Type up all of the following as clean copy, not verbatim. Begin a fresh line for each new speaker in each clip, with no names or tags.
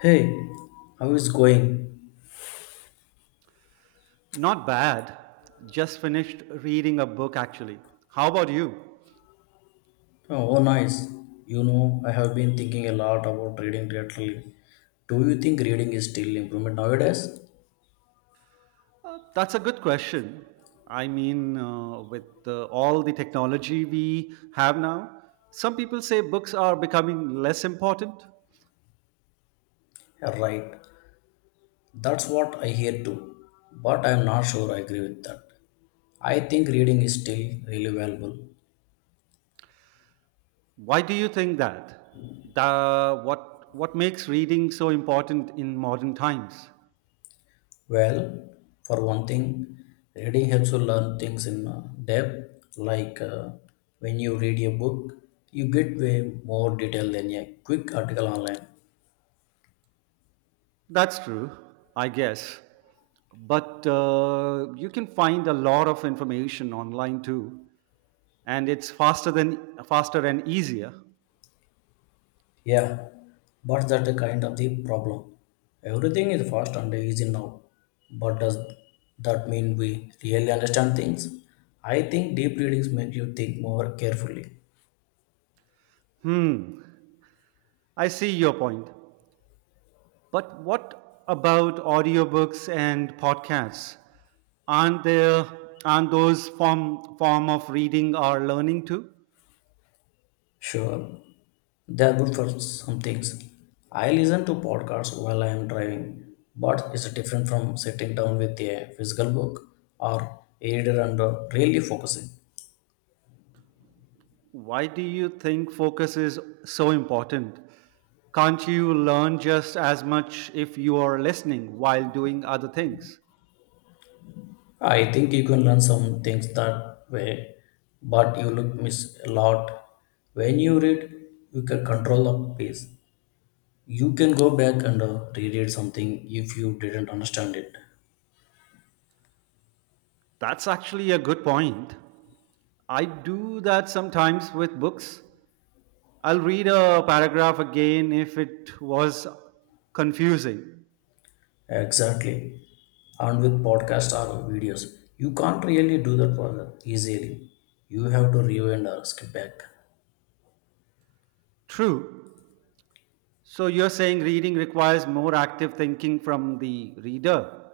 Hey, how is going?
Not bad. Just finished reading a book actually. How about you?
Oh, oh, nice. You know, I have been thinking a lot about reading lately. Do you think reading is still improvement nowadays?
That's a good question. I mean, with all the technology we have now, some people say books are becoming less important.
Yeah, right. That's what I hear too. But I'm not sure I agree with that. I think reading is still really valuable.
Why do you think that? What makes reading so important in modern times?
Well, for one thing, reading helps you learn things in depth. Like, when you read a book, you get way more detail than a quick article online.
That's true, I guess. But you can find a lot of information online too, and it's faster and easier.
Yeah, but that kind of the problem. Everything is fast and easy now. But does that mean we really understand things? I think deep readings make you think more carefully.
Hmm, I see your point. But what about audiobooks and podcasts? Aren't there aren't those form of reading or learning too?
Sure, they are good for some things. I listen to podcasts while I am driving, but it's different from sitting down with a physical book or a reader and really focusing.
Why do you think focus is so important? Can't you learn just as much if you are listening while doing other things?
I think you can learn some things that way, but you look miss a lot. When you read, you can control the pace. You can go back and reread something if you didn't understand it.
That's actually a good point. I do that sometimes with books. I'll read a paragraph again if it was confusing.
Exactly. And with podcasts or videos, you can't really do that for easily. You have to rewind or skip back.
True. So you're saying reading requires more active thinking from the reader.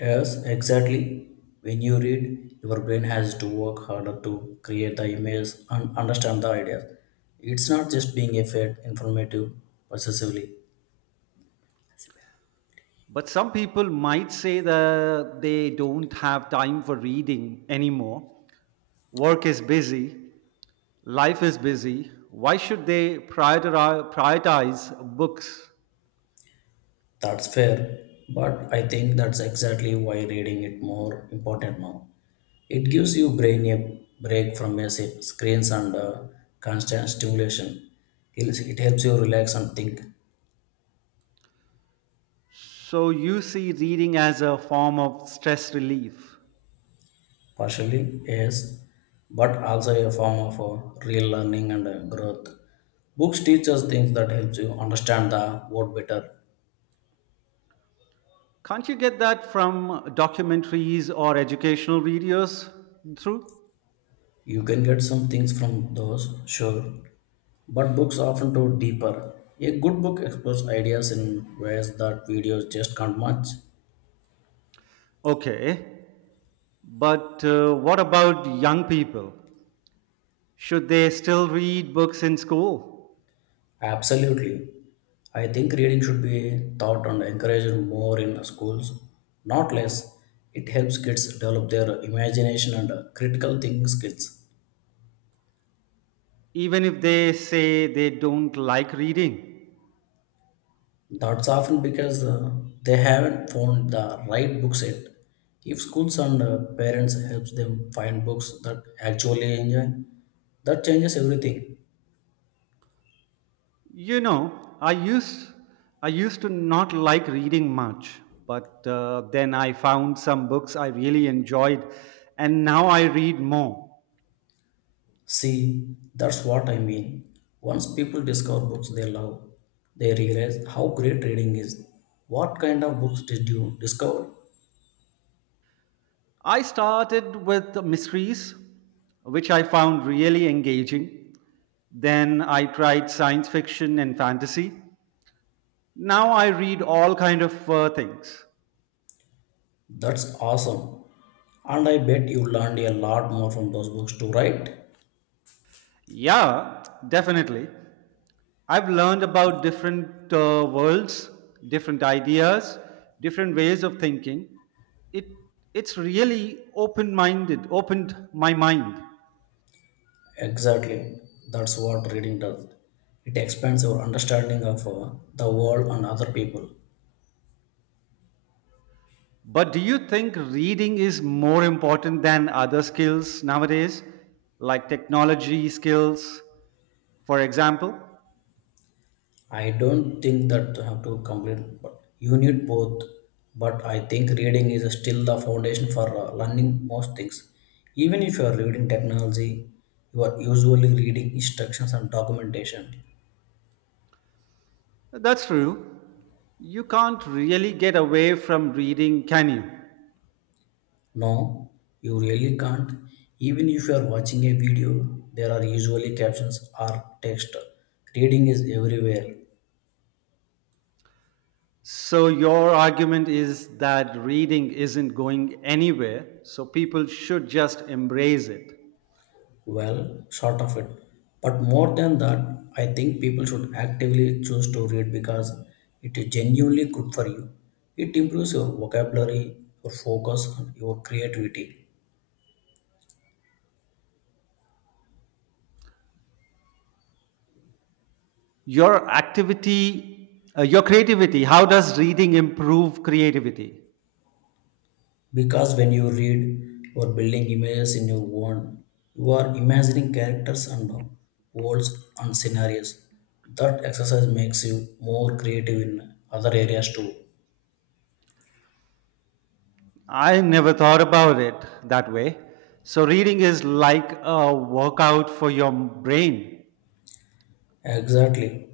Yes, exactly. When you read, your brain has to work harder to create the image and understand the ideas. It's not just being a fed informative possessively.
But some people might say that they don't have time for reading anymore. Work is busy, life is busy. Why should they prioritize books?
That's fair, but I think that's exactly why reading it more important now. It gives you brain a break from your screens and constant stimulation. It helps you relax and think.
So you see reading as a form of stress relief.
Partially yes, but also a form of a real learning and growth. Books teach us things that helps you understand the world better.
Can't you get that from documentaries or educational videos through?
You can get some things from those, sure, but books often go deeper. A good book explores ideas in ways that videos just can't match.
Okay, but what about young people? Should they still read books in school,
Absolutely, I think reading should be taught and encouraged more in schools, not less. It helps kids develop their imagination and critical thinking skills.
even if they say they don't like reading?
That's often because they haven't found the right books yet. If schools and parents help them find books that actually enjoy, that changes everything.
You know, I used I used to not like reading much, but then I found some books I really enjoyed, and now I read more.
See, that's what I mean. Once people discover books they love, they realize how great reading is. What kind of books did you discover?
I started with mysteries, which I found really engaging. Then I tried science fiction and fantasy. Now I read all kind of things.
That's awesome. And I bet you learned a lot more from those books too, right?
Yeah, definitely. I've learned about different worlds, different ideas, different ways of thinking. It it's really opened my mind.
Exactly. That's what reading does. It expands your understanding of the world and other people.
But do you think reading is more important than other skills nowadays, like technology skills, for example?
I don't think that you have to complete, but you need both. But I think reading is still the foundation for learning most things. Even if you are reading technology, you are usually reading instructions and documentation.
That's true. You can't really get away from reading, can you?
No, you really can't. Even if you are watching a video, there are usually captions or text. Reading is everywhere.
So, your argument is that reading isn't going anywhere, so people should just embrace it.
Well, sort of it. But more than that, I think people should actively choose to read because it is genuinely good for you. It improves your vocabulary, your focus, and your creativity.
Your creativity, how does reading improve creativity?
Because when you read, you are building images in your own. You are imagining characters and worlds and scenarios. That exercise makes you more creative in other areas too.
I never thought about it that way. So, reading is like a workout for your brain.
Exactly.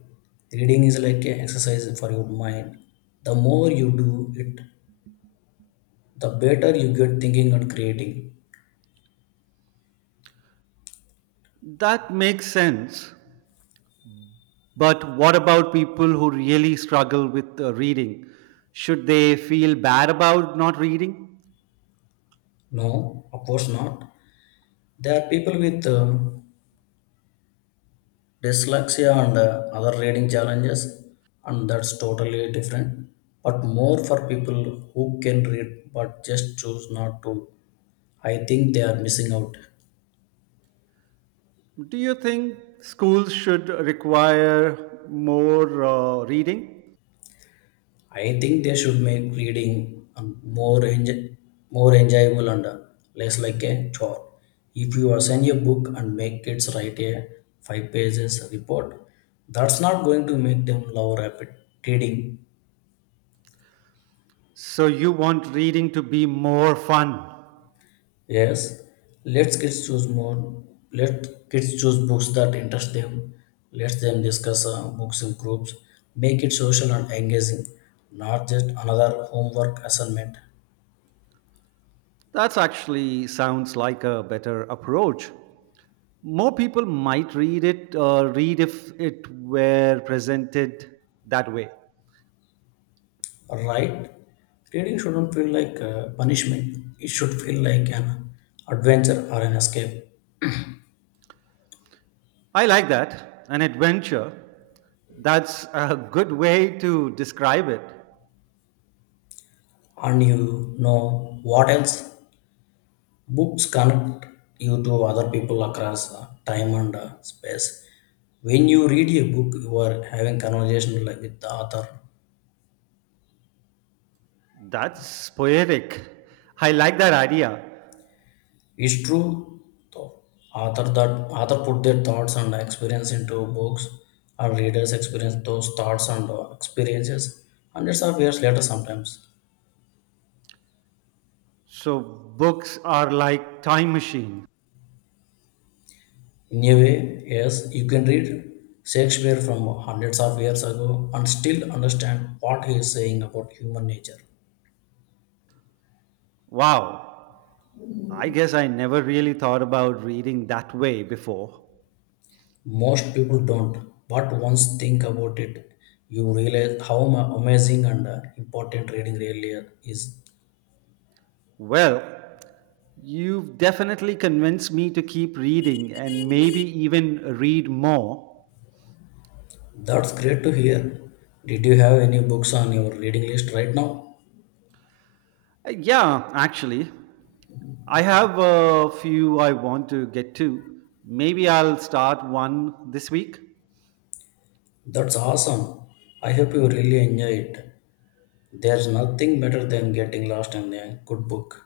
Reading is like an exercise for your mind. The more you do it, the better you get thinking and creating.
That makes sense. But what about people who really struggle with reading? Should they feel bad about not reading?
No, of course not. There are people with dyslexia and other reading challenges, and that's totally different. But more for people who can read but just choose not to. I think they are missing out.
Do you think schools should require more reading?
I think they should make reading more enj- more enjoyable and less like a chore. If you assign a book and make kids write a five pages report, that's not going to make them love rapid reading.
So you want reading to be more fun.
Yes, let's kids choose more. Let kids choose books that interest them. Let them discuss books in groups. Make it social and engaging, not just another homework assignment.
That's actually sounds like a better approach. More people might read if it were presented that way.
Right? Reading shouldn't feel like a punishment. It should feel like an adventure or an escape.
I like that. An adventure. That's a good way to describe it.
And you know what else? Books connect you to other people across time and space. When you read a book, you are having conversation like with the author.
That's poetic. I like that idea.
It's true, though. Author that author put their thoughts and experience into books, and readers experience those thoughts and experiences hundreds of years later sometimes.
So books are like time machine.
In a way, yes, you can read Shakespeare from hundreds of years ago and still understand what he is saying about human nature.
Wow, I guess I never really thought about reading that way before.
Most people don't, but once think about it, you realize how amazing and important reading really is.
Well, you've definitely convinced me to keep reading and maybe even read more.
That's great to hear. Did you have any books on your reading list right now?
Yeah, actually, I have a few I want to get to. Maybe I'll start one this week.
That's awesome. I hope you really enjoy it. There's nothing better than getting lost in a good book.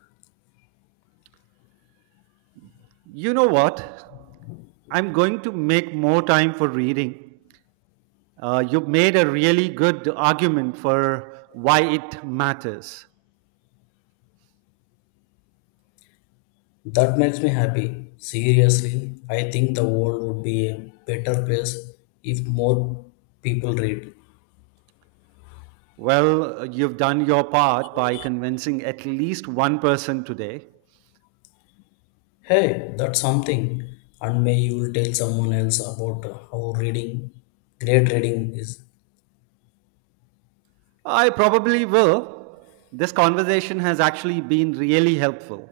You know what? I'm going to make more time for reading. You've made a really good argument for why it matters.
That makes me happy. Seriously, I think the world would be a better place if more people read.
Well, you've done your part by convincing at least one person today.
Hey, that's something. And may you will tell someone else about how reading, great reading is.
I probably will. This conversation has actually been really helpful.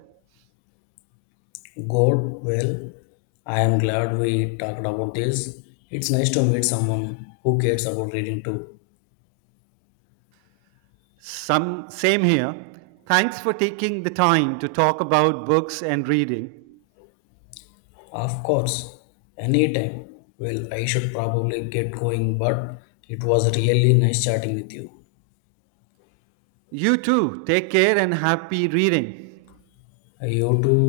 God, well, I am glad we talked about this. It's nice to meet someone who cares about reading too.
Some same here. Thanks for taking the time to talk about books and reading.
Of course, anytime. Well, I should probably get going, but it was really nice chatting with you.
You too. Take care and happy reading.
You too.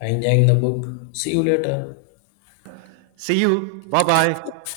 Enjoying the book. See you later.
See you. Bye-bye.